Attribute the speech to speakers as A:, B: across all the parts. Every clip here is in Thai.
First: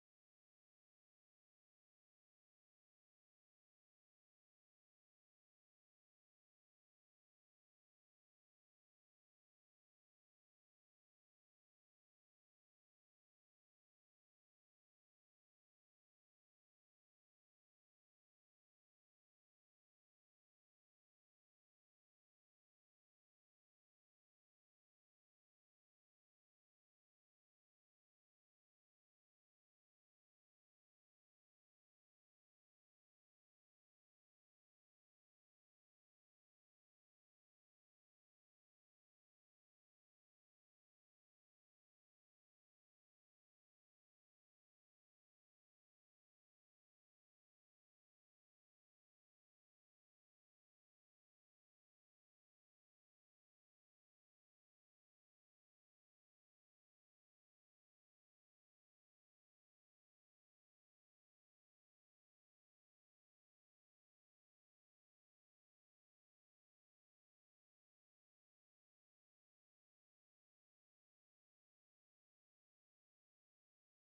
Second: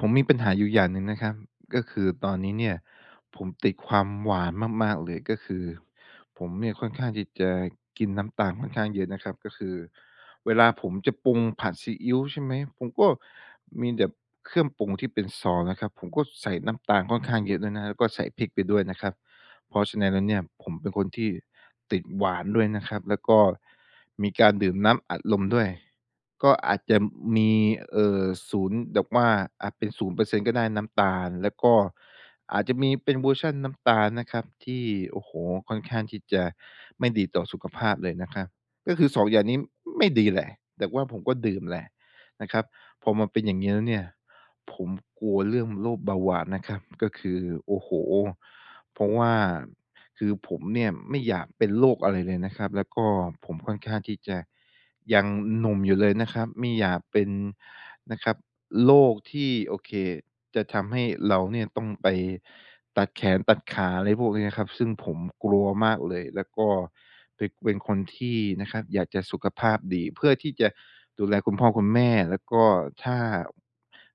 A: ผมมีปัญหาอยู่อย่างหนึ่งนะครับ ก็คือตอนนี้เนี่ยผมติดความหวานมาก ๆ เลย ก็คือผมเนี่ยค่อนข้างที่จะกินน้ำตาลค่อนข้างเยอะนะครับ ก็คือเวลาผมจะปรุงผัดซีอิ๊ว ใช่ไหม ผมก็มีแบบเครื่องปรุงที่เป็นซองนะครับ ผมก็ใส่น้ำตาลค่อนข้างเยอะด้วยนะ แล้วก็ใส่พริกไปด้วยนะครับ เพราะฉะนั้นแล้วเนี่ย ผมเป็นคนที่ติดหวานด้วยนะครับ แล้วก็มีการดื่มน้ำอัดลมด้วย ก็อาจจะมี เออ 0 แบบว่า อาจเป็น 0% ก็ได้ น้ำตาล แล้วก็อาจจะมีเป็นเวอร์ชันน้ำตาลนะครับ ที่ โอ้โฮ ค่อนข้างที่จะไม่ดีต่อสุขภาพเลยนะครับ ก็คือ 2 อย่างนี้ไม่ดีแหละ แต่ว่าผมก็ดื่มแหละนะครับ พอมาเป็นอย่างงี้แล้วเนี่ย ผมกลัวเรื่องโรคเบาหวานนะครับ ก็คือ โอ้โฮ เพราะว่า คือผมเนี่ยไม่อยากเป็นโรคอะไรเลยนะครับ แล้วก็ผมค่อนข้างที่จะยังหนุ่มอยู่เลยนะครับ ไม่อยากเป็นนะครับโรคที่ โอเค จะทำให้เราเนี่ยต้องไปตัดแขนตัดขา อะไรพวกเนี้ยนะครับ ซึ่งผมกลัวมากเลย แล้วก็เป็น เป็นคนที่นะครับอยากจะสุขภาพดี เพื่อที่จะดูแลคุณพ่อคุณแม่ แล้วก็ถ้า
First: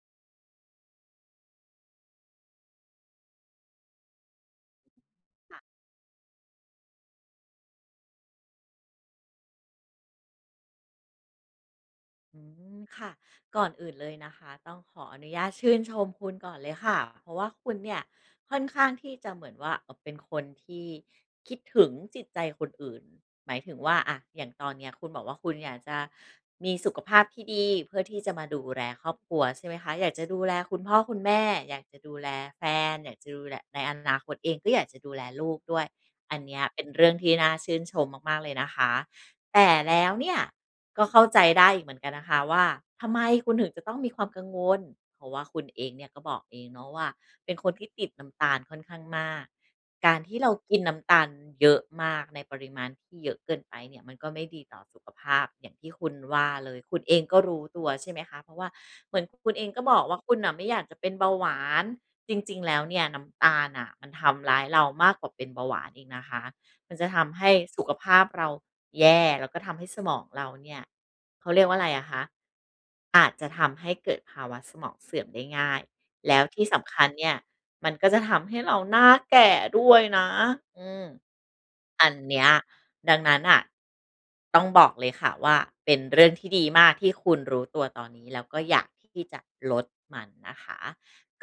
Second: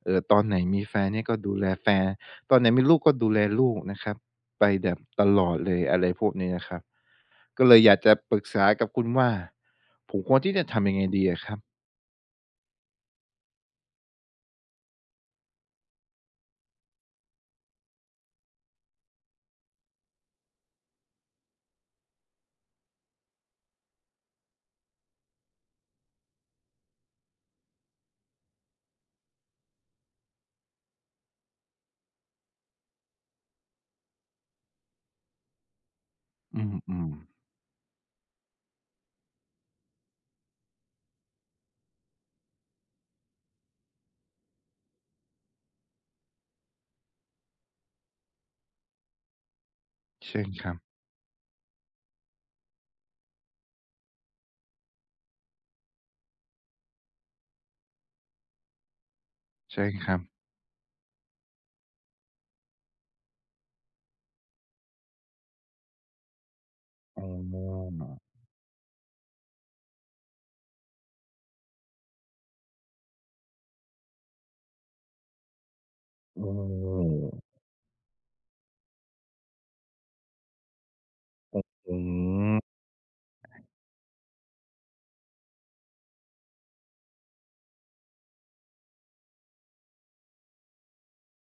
A: เอ่อ ตอนไหนมีแฟนเนี่ยก็ดูแลแฟน ตอนไหนมีลูกก็ดูแลลูกนะครับไปแบบตลอ
B: ค
A: ด
B: ่ะ
A: เลย อะไรพวกนี้นะครับ ก็เลยอยากจะปรึกษากับคุณว่า ผมควรที่จะทำยังไงดีอะครับ?
B: อือ ค่ะ ก่อนอื่นเลยนะคะ ต้องขออนุญาตชื่นชมคุณก่อนเลยค่ะ เพราะว่าคุณเนี่ยค่อนข้างที่จะเหมือนว่า เออ เป็นคนที่คิดถึงจิตใจคนอื่น หมายถึงว่า อะ อย่างตอนเนี้ยคุณบอกว่า คุณอยากจะมีสุขภาพที่ดี เพื่อที่จะมาดูแลครอบครัว ใช่ไหมคะ อยากจะดูแลคุณพ่อคุณแม่ อยากจะดูแลแฟน อยากจะดูแล ในอนาคตเองก็อยากจะดูแลลูกด้วย อันเน
A: อ
B: ี้
A: ื
B: ยเป็นเร
A: ม
B: ื่อง
A: ๆ
B: ที่น่าชื่นชมมาก ๆ เลยนะคะ แต่แล้วเนี่ยก็เข้าใจได้อีกเหมือนกันนะคะว่า ทำไมคุณถึงจะต้องมีความกังวล เพราะว่าคุณเองเนี่ยก็บอกเองเนาะว่า เป็นคนที่ติดน้ำตาลค่อนข้างมาก การท
A: เช
B: ี่
A: ิ
B: เ
A: ญ
B: รา
A: คร
B: ก
A: ับ
B: ินน้ำตาลเยอะมากในปริมาณที่เยอะเกินไปเนี่ย มันก็ไม่ดีต่อสุขภาพอย่างที่คุณว่าเลย คุณเองก็รู้ตัว ใช่ไหมคะ เพราะว่าเหมือนกับคุณเอง
A: ใช
B: ก
A: ่
B: ็บอก
A: ค
B: ว
A: รั
B: ่า
A: บ
B: คุณน่ะไม่อยากจะเป็นเบาหวาน จริง ๆ แล้วเนี่ยน้ำตาลน่ะมันทำร้ายเรามากกว่าเป็นเบาหวานอีกนะคะ มันจะท
A: อ๋
B: ำให้สุขภ
A: อ
B: าพเราแย่ แล้วก็ทำให้สมองเราเนี่ย เขาเรียกว่าไรอะคะ อาจจะทำให้เกิดภาวะสมองเสื่อมได้ง่าย แล้
A: โอ
B: วที่สำคัญเนี่ย
A: ้
B: มันก็จะทำให้ เราหน้าแก่ด้วยนะ อืม
A: ครับ อื
B: อันเนี้ย
A: ม
B: ดังนั้นน่ะ ต้องบอกเลยค่ะว่า เป็นเรื่องที่ดีมากที่คุณรู้ตัวตอนนี้แล้วก็อยากที่จะลดมันนะคะ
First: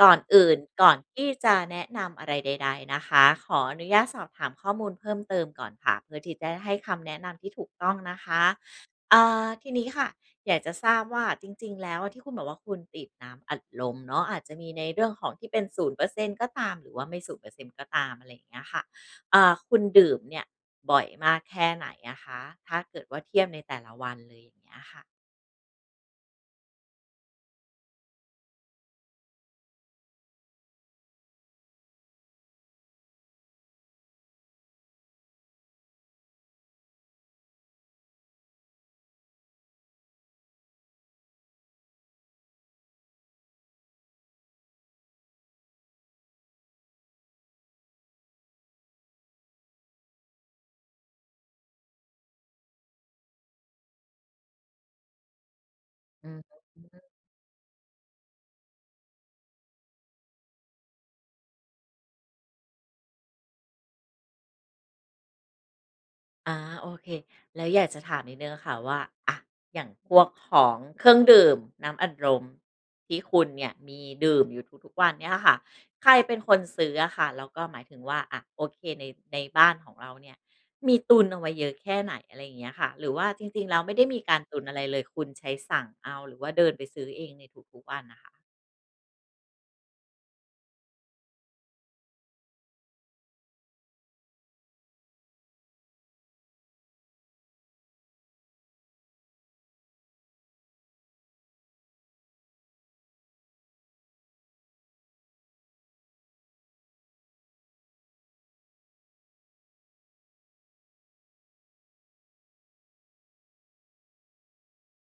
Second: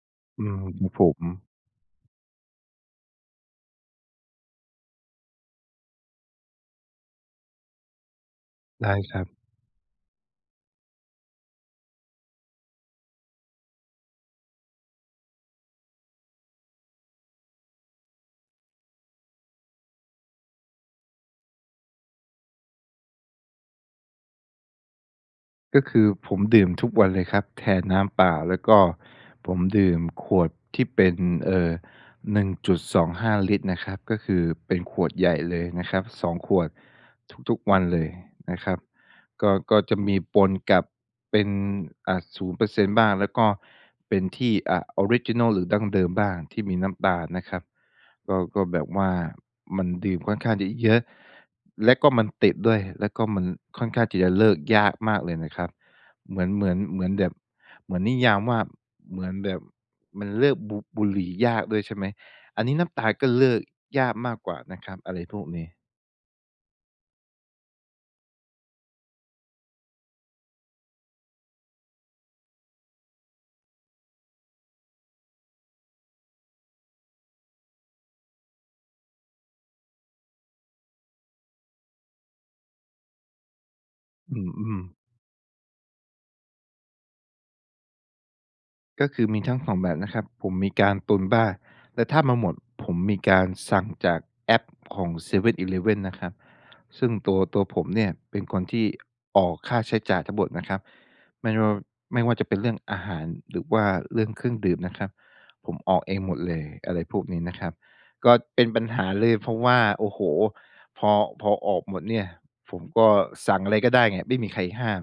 B: ก่อนอ
A: อื
B: ื่
A: ม
B: น
A: ค
B: ก
A: รั
B: ่อ
A: บ
B: น
A: ผ
B: ที่
A: ม
B: จะแนะนำอะไรใด ๆ นะคะ ขออนุญาตสอบถามข้อมูลเพิ่มเติมก่อนค่ะ เพื่อที่จะได้ให้คำแนะนำที่ถูกต้องนะคะ
A: ได้ค
B: เอ
A: รับ
B: อ ทีนี้ค่ะอยากจะทราบว่าจริง ๆ แล้วอะ ที่คุณบอกว่า คุณติดน้ำอัดลมเนาะ อาจจะมีในเรื่องของที่เป็น 0% ก็ตาม หรือว่าไม่ 0% ก็ตาม อะไรอย่างเงี้ยค่ะ อ่า คุณดื่มเนี่ยบ่อยมากแค่ไหนอะคะ? ถ้าเกิดว่าเทียบในแต่ละวันเลย อย่างเงี้ยค่ะ
A: ก็คือผมดื่มทุกวันเลยครับ แทนน้ำเปล่า แล้วก็ผมดื่มขวดที่เป็น เอ่อ 1.25 ลิตรนะครับ ก็คือเป็นขวดใหญ่เลยนะครับ 2 ขวดทุก ๆ วันเลยนะครับ ก็ ก็จะมีปนกับ เป็น อ่า 0% บ้าง แล้วก็เป็น ที่ อ่า ออริจินัลหรือดั้งเดิมบ้าง ที่มีน้ำตาลนะครับ ก็ ก็แบบว่ามันดื่มค่อนข้างจะเยอะ แล้วก็มันติดด้วย แล้วก็มันค่อนข้างที่จะเลิกยากมากเลยนะครับ
B: อื
A: เหมือน เ
B: ม
A: หมือน เหมือนแบบ เหมือนนิยามว่า เหมือนแบบมันเลิกบุ บุหรี่ยากด้วยใช่ไหม อันนี้น้ำตาลก็เลิกยากมากกว่านะครับ อะไรพวกนี้
B: อ่า โอเค แล้วอยากจะถามนิดหนึ่งอะค่ะว่า อะ อย่างพวกของเครื่องดื่ม น้ำอัดลมที่คุณเนี่ยมีดื่มอยู่ทุก ๆ วันเนี่ยค่ะ ใครเป็นคนซื้ออะค่ะ แล้วก็ หมายถึงว่า อะ โอเค ใน ในบ้านของเราเนี่ยมีตุนเอาไว้เยอะแค่ไหน? อะไรอย่างเงี้ยค่ะ หรือว่าจริง ๆ แล้วไม่ได้มีก
A: อื
B: ารตุนอะ
A: ม
B: ไร
A: ๆ
B: เลย คุณใช้สั่งเอาหรือว่าเดินไปซื้อเองในทุก ๆ วันน่ะค่ะ
A: ก็คือ มีทั้ง 2 แบบนะครับ ผมมีการตุนบ้าง แต่ถ้ามันหมด ผมมีการสั่งจากแอปของ 7-Eleven นะครับ ซึ่งตัว ตัวผมเนี่ยเป็นคนที่ ออกค่าใช้จ่ายทั้งหมดนะครับ ไม่ว่า ไม่ว่าจะเป็นเรื่องอาหารหรือว่าเรื่องเครื่องดื่มนะครับ ผมออกเองหมดเลย อะไรพวกนี้นะครับ ก็เป็นปัญหาเลย เพราะว่า โอ้โฮ พอ พอออกหมดเนี่ยผมก็สั่งอะไรก็ได้ไง ไม่มีใครห้าม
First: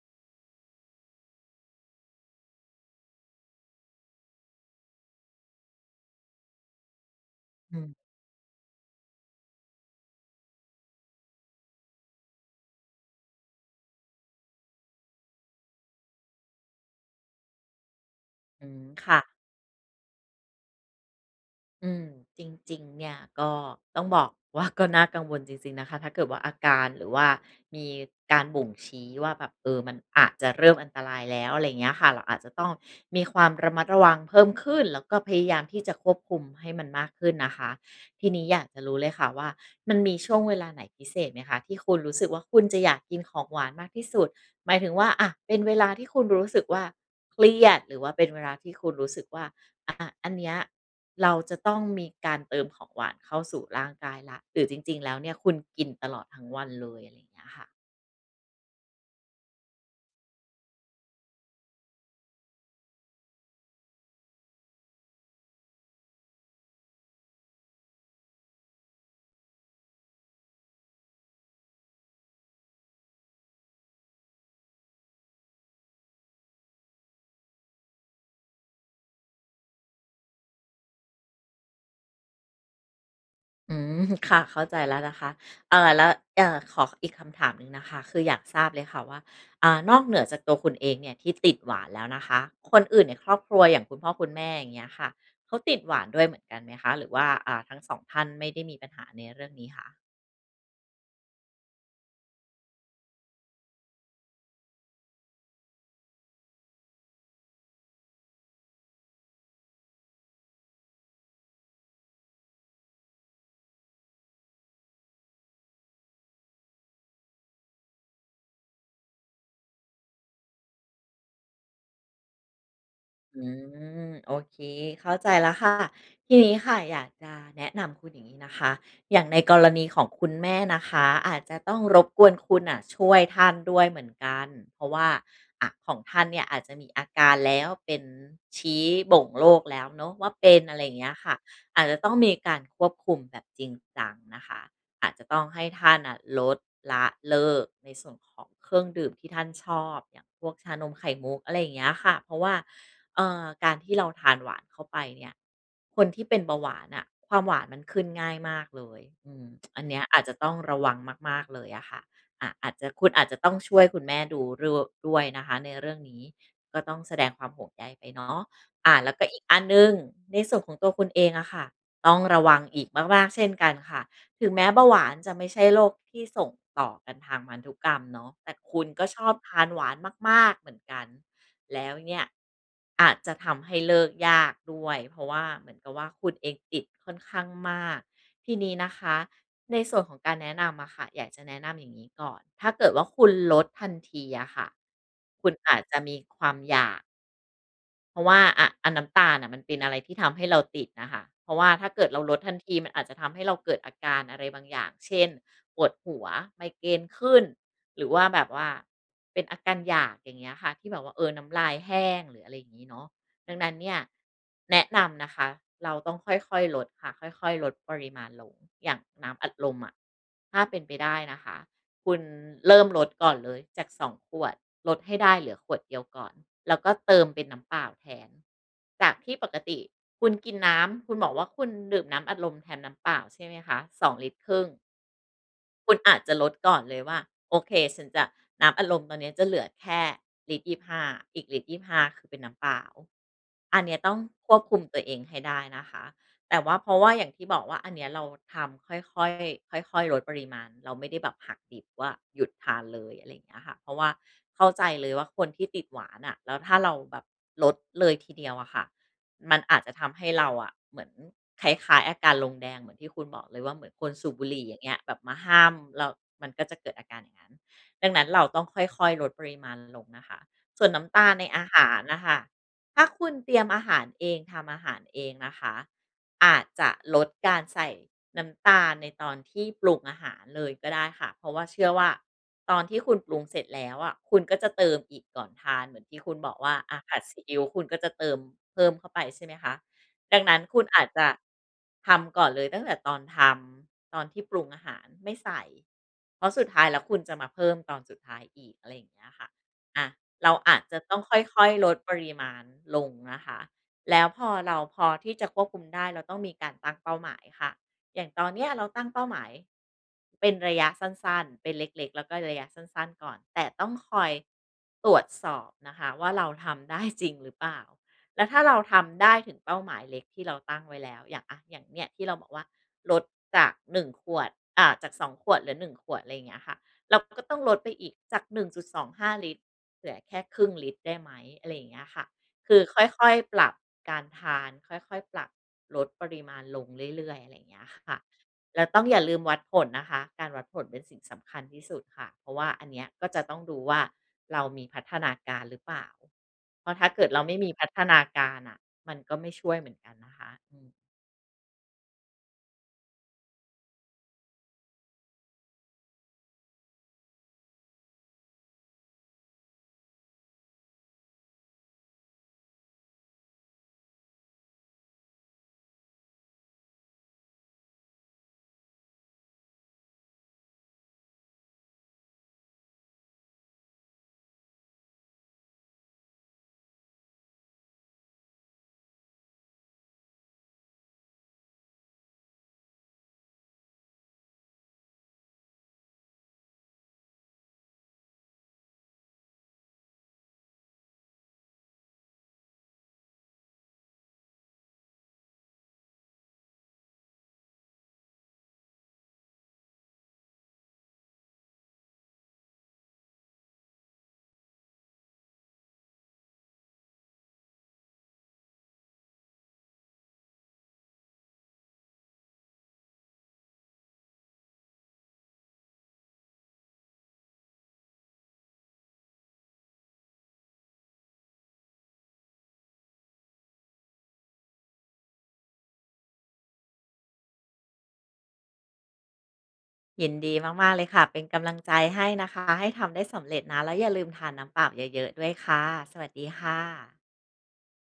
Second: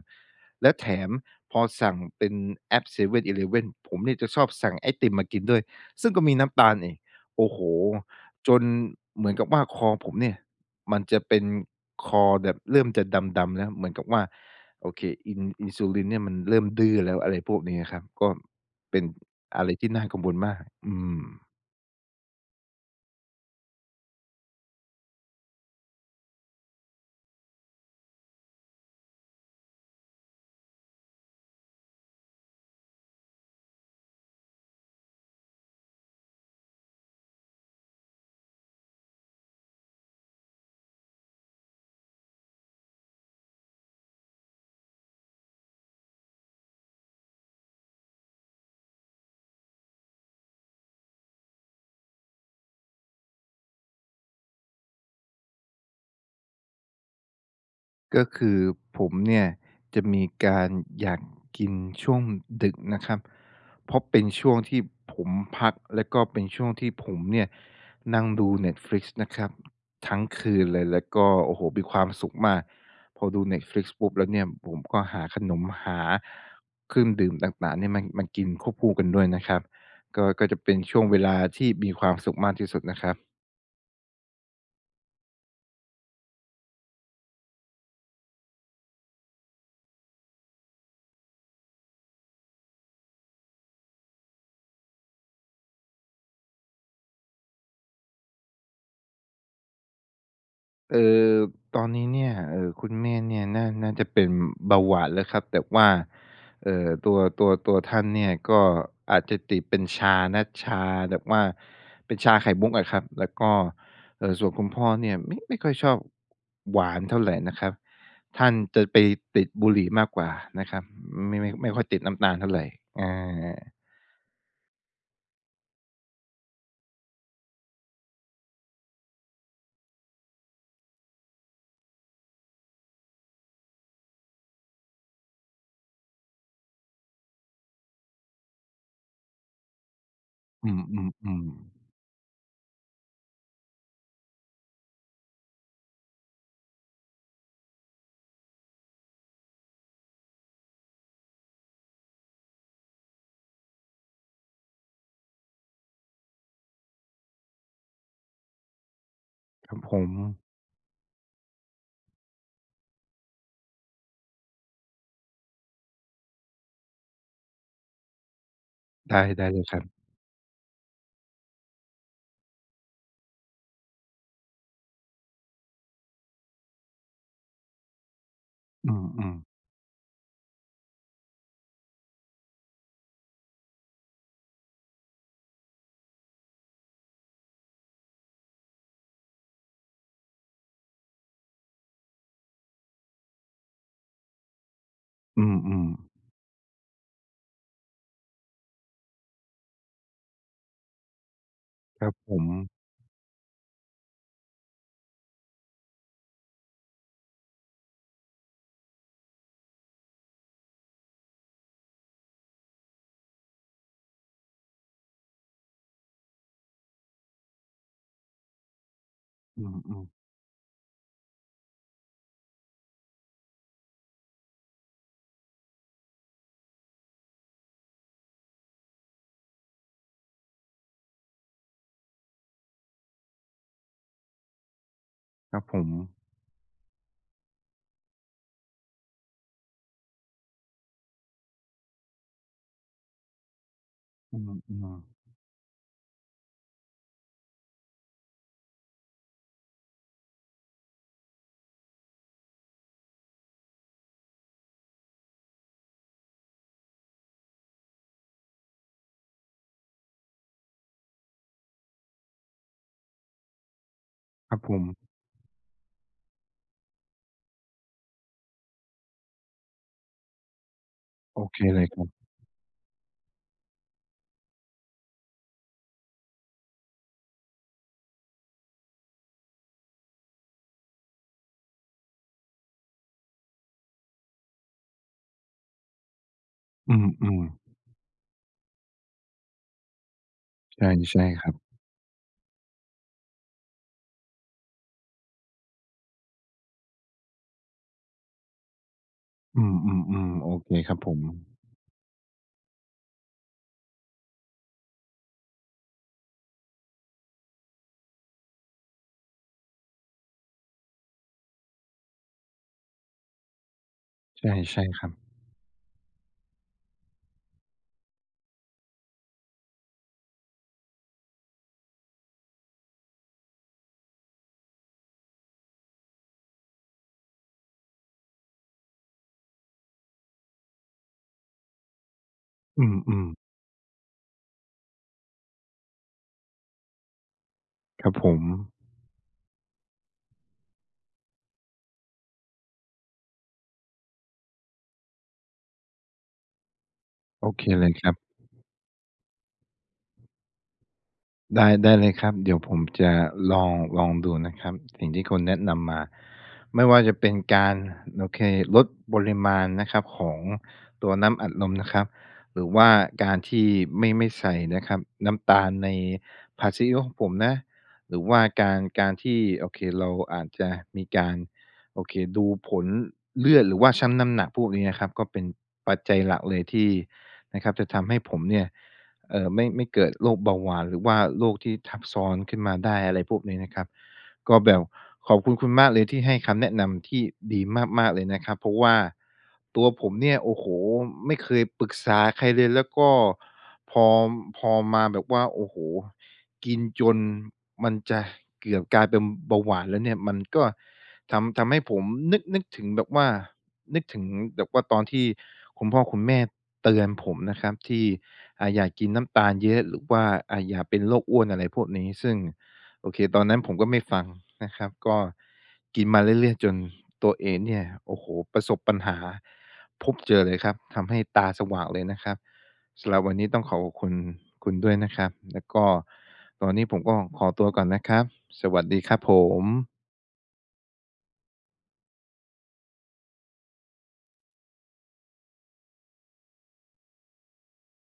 A: แล้วแถมพอสั่งเป็นแอป 7-Eleven ผมเนี่ยจะชอบสั่งไอติมมากินด้วย ซึ่งก็มีนน้ำตาลอีก โอ้โฮ
B: อืม
A: จนเหมือนกับว่า คอผมเนี่ยมันจะเป็น คอแบบเริ่มจะดำ ๆ แล้ว เหมือนกับว่า โอเค อิน อินซูลินเนี่ยมันเริ่มดื้อแล้ว อะไรพวกนี้ครับ ก็
B: อืม
A: เป็น
B: ค่ะ
A: อะไรที่น่ากังวลมาก อืม
B: อืม จริง ๆ เนี่ยก็ต้องบอกว่า ก็น่ากังวลจริง ๆ นะคะ ถ้าเกิดว่า อาการหรือว่ามีการบ่งชี้ว่าแบบ เออ มันอาจจะเริ่มอันตรายแล้ว อะไรเงี้ยค่ะ เราอาจจะต้องมีความระมัดระวังเพิ่มขึ้น แล้วก็พยายามที่จะควบคุมให้มันมากขึ้นนะคะ ทีนี้อยากจะรู้เลยค่ะว่า มันมีช่วงเวลาไหนพิเศษไหมคะ ที่คุณรู้สึกว่า คุณจะอยากกินของหวานมากที่สุด? หมายถึงว่า อะ เป็นเวลาที่คุณรู้สึกว่า เครียด หรือว่าเป็นเวลาที่คุณรู้สึกว่า อา อันเนี้ยเราจะต้องมีการเติมของหวานเข้าสู่ร่างกายแล้ว หรือจริง ๆ แล้วเนี่ยคุณกินตลอดทั้งวันเลย? เงี้ยค่ะ
A: ก็คือผมเนี่ยจะมีการอยากกินช่วงดึกนะครับ เพราะเป็นช่วงที่ผมพักแล้วก็เป็นช่วงที่ผมเนี่ยนั่งดู Netflix นะครับทั้งคืนเลย แล้วก็ โอ้โฮ! มีความสุขมาก พอดู Netflix ปุ๊บแล้วเนี่ยผมก็หาขนม หาเครื่องดื่มต่าง ๆ เนี่ยมา มากินควบคู่กันด้วยนะครับ ก็ ก็จะเป็นช่วงเวลาที่มีความสุขมากที่สุดนะครับ
B: อืม ค่ะ เข้าใจแล้วนะคะ เอ่อ แล้ว เอ่อ ขออีกคำถามหนึ่งนะคะคืออยากทราบเลยค่ะว่า อ่า นอกเหนือจากตัวคุณเองเนี่ยที่ติดหวานแล้วนะคะ คนอื่นในครอบครัวอย่างคุณพ่อคุณแม่ อย่างเงี้ยค่ะ เขาติดหวานด้วยเหมือนกันไหมคะ? หรือว่า อ่า ทั้ง 2 ท่านไม่ได้มีปัญหาในเรื่องนี้คะ?
A: เออ ตอนนี้เนี่ย เอ่อ คุณแม่เนี่ยน่า น่าจะเป็นเบาหวานแล้วครับ แบบว่า เอ่อ ตัว ตัว ตัวท่านเนี่ยก็อาจจะติดเป็นชานะ ชาแบบว่า เป็นชาไข่มุกอะครับ แล้วก็ เอ่อ ส่วนคุณพ่อเนี่ยไม่ ไม่ค่อยชอบหวานเท่าไรนะครับ ท่านจะไปติดบุหรี่มากกว่านะครับ ไม่ ไม่ ไม่ค่อยติดน้ำตาลเท่าไร อ
B: อื
A: า
B: ม โอเค เข้าใจแล้วค่ะ ทีนี้ค่ะอยากจะแนะนำคุณอย่างงี้นะคะ อย่างในกรณีของคุณแม่นะคะอาจจะต้องรบกวนคุณน่ะช่วยท่านด้วยเหมือนกัน เพราะว่า อะ ของท่านเนี่ยอาจจะมีอาการแล้ว เป็นชี้บ่งโรคแล้วเนาะว่า เป็น
A: อื
B: อะไรอย่างเงี้ยค่ะ
A: อ ๆ ๆ
B: อาจจะต้องมีการควบคุมแบบจริงจังนะคะ อาจจะต้องให้ท่านอะลด ละ เลิก ในส่วนของเครื่องดื่มที่ท่านชอบ อย่างพวกชานมไข่มุก อะไรอย่างเงี้ยค่ะ เพราะว่า เอ่อ การที่เรา ทานหวานเข้าไปเนี่ย คนที่เป็นเบาหวานน่ะความหวานมันขึ้นง่ายมากเลย อืม
A: ครั
B: อ
A: บ
B: ันเ
A: ผ
B: นี้ยอาจจะ
A: ม
B: ต้องระวังมาก ๆ เลยอะค่ะ อะ อาจจะ คุณอาจจะต้องช่วยคุณแม่ดูรู่ ด้วยนะคะในเรื่องนี้ ก็ต้องแสดงความห่วงใยไปเนาะ อา แล
A: ไ
B: ้
A: ด
B: วก
A: ้
B: ็อี
A: ได
B: ก
A: ้
B: อ
A: เ
B: ั
A: ล
B: น
A: ย
B: ห
A: ค
B: น
A: รั
B: ึ่
A: บ
B: งในส่วนของตัวคุณเองอะค่ะ ต้องระวังอีกมาก ๆ เช่นกันค่ะ ถึงแม้เบาหวานจะไม่ใช่โรคที่ส่งต่อกันทางพันธุกรรมเนาะ แต่คุณ
A: อื
B: ก็ชอ
A: ม
B: บ
A: ๆ
B: ทานหวานมาก ๆ เหมือนกัน แล้วเนี่ยอาจจะทำให้เลิกยากด้วย เพราะว่าเหมือนกับว่า คุณเองติดค่อนข้างมาก ทีนี้นะคะในส่วนของการแนะนำอะค่ะ อยากจะแนะนำอย่างนี้ก่อน ถ้าเกิดว่า คุณลดทันทีอะค่ะ
A: อื
B: คุณอาจ
A: ม
B: จะ
A: ๆ
B: มีความอยาก เพราะว่า อะ อะ น้ำตาลน่ะมันเป็นอะไรที่ทำให้เราติดน่ะค่ะ เพราะว่าถ้าเ
A: ค
B: ก
A: ร
B: ิด
A: ับ
B: เรา
A: ผ
B: ลดทัน
A: ม
B: ทีมันอาจจะทำให้เราเกิดอาการอะไรบางอย่าง เช่น ปวดหัว ไมเกรนขึ้น หรือว่าแบบว่าเป็นอาการอยาก อย่างเงี้ยค่ะ ที่แบบว่า เออ น้ำลายแห้ง หรืออะไรอย่างงี้เนาะ ดังนั้นเนี่ย แนะนำนะคะเราต้อง ค่อย ๆ ลดค่ะ ค่อย ๆ ลดปริมาณลง อย่างน้ำอัด
A: อื
B: ลมอะ
A: ม ๆ
B: ถ้าเป็นไปได้นะคะคุณเริ่มลดก่อนเลยจาก 2 ขวด ลดให้ได้เหลือขวดเดียวก่อน แล้วก็เติมเป็นน้ำเปล่าแทน จากที่ปกติคุณกินน้ำ คุณบอกว่า คุณดื่มน้ำอัดลมแทนน้ำเปล่าใช่มไหมคะ 2 ลิตรครึ่ง
A: ครับผ
B: คุณ
A: ม
B: อาจจะลดก่อนเลยว่า "โอเค ฉันจะ น้ำอัดลมตอนเนี้ยจะเหลือแค่ลิตร 25 อีกลิตร 25 คือเป็นน้ำเปล่า อันเนี้ยต้อง
A: อื
B: ควบคุมต
A: อ
B: ัว
A: ๆ
B: เองให้ได้นะคะ แต่ว่า เพราะว่าอย่างที่บอกว่า อันเนี้ยเราทำค่อย ๆ ค่อย ๆ ลดปริมาณ เราไม่ได้แบบหักดิบว่า หยุดทานเลย อะไรอย่างเงี้ยค่ะ เพราะว่าเข้าใจเลยว่า คนที่ติดหวานน่ะ แล้วถ้าเราแบบลดเลยทีเดียวอะค่ะมันอาจจะทำให้เราอะเหมือนคล้าย ๆ อาการลงแดง เหมือนที่คุณบอกเลยว่า เหมือนคนสูบบุ
A: ค
B: ห
A: ร
B: ร
A: ับ
B: ี่
A: ผ
B: อย่าง
A: ม
B: เงี้ย แบบมาห้ามเรา มันก็จะเกิดอาการอย่างงั้น ดังนั้น เราต้องค่อย ๆ ลดปริมาณลงนะคะ ส่วนน้ำตาล
A: โ
B: ใ
A: อ
B: น
A: เค
B: อาห
A: เลย
B: า
A: ค
B: ร
A: รับ
B: น่ะค่ะ ถ้าคุณเตรียมอาหารเอง ทำอาหารเองนะคะ อาจจะลดการใส่น้ำตาลในตอนที่ปรุงอาหารเลยก็ได้ค่ะ เพราะว่าเชื่อว่า ตอนที่คุณปรุงเสร็จแล้วอะคุณก็จะเติมอีกก่อนทาน เหมือนที่คุณ บอกว่า
A: อ
B: อ
A: ื
B: ะ ผัดซี
A: ม
B: อิ
A: ๆ
B: ๊ว คุณก็จะเติมเพิ่มเข้าไปใช่ไหมคะ ดังนั้น คุณอาจ
A: ใช
B: จ
A: ่
B: ะ
A: ๆ ครับ
B: ทำก่อนเลยตั้งแต่ตอนทำ ตอนที่ปรุงอาหาร ไม่ใส่ เพราะสุดท้ายแล้วคุณจะมาเพิ่มตอนสุดท้ายอีก อะไรอย่างเงี้ยค่ะ
A: อื
B: อา
A: ม ๆ ๆ
B: เ
A: โ
B: ร
A: อ
B: า
A: เ
B: อ
A: ค
B: าจ
A: คร
B: จ
A: ั
B: ะ
A: บผ
B: ต้อ
A: ม
B: งค่อย ๆ ลดปริมาณลงนะคะ แล้วพอเราพอที่จะควบคุมได้เราต้องมีการตั้งเป้าหมายค่ะ อย่างตอนเนี้ยเราตั้งเป้าหมาย เป็นระยะสั้น ๆ เป็นเล็ก ๆ แล้วก็ระยะสั้น ๆ ก่อน แต่ต้องคอย
A: ใช่ ใช่คร
B: ต
A: ั
B: ร
A: บ
B: วจสอบนะคะว่า เราทำได้จริงหรือเปล่า? แล้วถ้าเราทำได้ถึงเป้าหมายเล็กที่เราตั้งไว้แล้ว อย่าง อะ อย่างเงี้ยที่เราบอกว่า ลดจาก 1 ขวด อ่า จาก 2 ขวดเหลือ 1 ขวด ไรอย่างเงี้ยค่ะ เราก็ต้องลดไปอีกจาก 1.25 ลิตร เหลือแค่ 0.5 ลิตรได้ไหม? อะไรอย่างเงี้ยค่ะ คื
A: อ
B: อ
A: ื
B: ค
A: ม
B: ่อย
A: ๆ
B: ๆ ปรับการทาน ค่อย ๆ ปรับลดปริมาณลงเรื่อย ๆ อะไรอย่างเงี้ย
A: คร
B: ค
A: ับ
B: ่ะ
A: ผม
B: แล้วต้องอย่าลืมวัดผลนะคะ การวัดผลเป็นสิ่งสำคัญที่สุดค่ะ เพราะว่าอันเนี้ยก็จะต้องดูว่า เรามีพัฒนาการหรือเปล่า? เพราะถ้าเกิดเรา
A: โอ
B: ไม่
A: เค
B: มีพ
A: เล
B: ั
A: ย
B: ฒ
A: ครั
B: น
A: บ
B: าการน่ะมันก็ไม่ช่วยเหมือนกันนะคะ อือ
A: ได้ ได้เลยครับ เดี๋ยวผมจะลอง ลองดูนะครับ สิ่งที่คุณแนะนำมาไม่ว่าจะเป็นการ โอเค ลดปริมาณนะครับของตัวน้ำอัดลมนะครับ หรือว่าการที่ไม่ ไม่ใส่นะครับน้ำตาลในผัดซีอิ๊วของผมนะ หรือว่าการ การที่ โอเค เราอาจจะมีการ โอเค ดูผลเลือดหรือว่าชั่งน้ำหนัก พวกนี้นะครับก็เป็นปัจจัยหลักเลยที่นะครับจะทำให้ผมเนี่ย เอ่อ ไม่ ไม่เกิดโรคเบาหวานหรือว่าโรคที่ทับซ้อนขึ้นมาได้ อะไรพวกนี้นะครับ ก็แบบขอบคุณคุณมากเลยที่ให้คำแนะนำที่ดีมาก ๆ เลยนะครับ เพราะว่าตัวผมเนี่ย โอ้โฮ ไม่เคยปรึกษาใครเลย แล้วก็พอ พอมาแบบว่า โอ้โฮ กินจนมันจะเกือบกลายเป็นเบาหวานแล้วเนี่ย มันก็ทำ ทำให้ผมนึก นึกถึงแบบว่า นึกถึงแบบว่าตอนที่คุณพ่อคุณแม่เตือนผมนะครับที่ อ่า อย่ากินน้ำตาลเยอะ หรือว่า อ่า อย่าเป็นโรคอ้วน อะไรพวกนี้ ซึ่ง โอเค ตอนนั้นผมก็ไม่ฟังนะครับ ก็กินมาเรื่อย ๆ จนตัวเองเนี่ย โอ้โฮ ประสบปัญหา พบเจอเลยครับ ทำให้ตาสว่างเลยนะครับ สำหรับวันนี้ต้องขอขอบคุณคุณด้วยนะครับ แล้วก็ตอนนี้ผมก็ขอตัวก่อนนะครับ สวัสดีครับผม
B: ยินดีมาก ๆ เลยค่ะ เป็น กำลังใจให้นะคะ ให้ทำได้สำเร็จนะ แล้วอย่าลืมทานน้ำเปล่าเยอะ ๆ ด้วยค่ะ สวัสดีค่ะ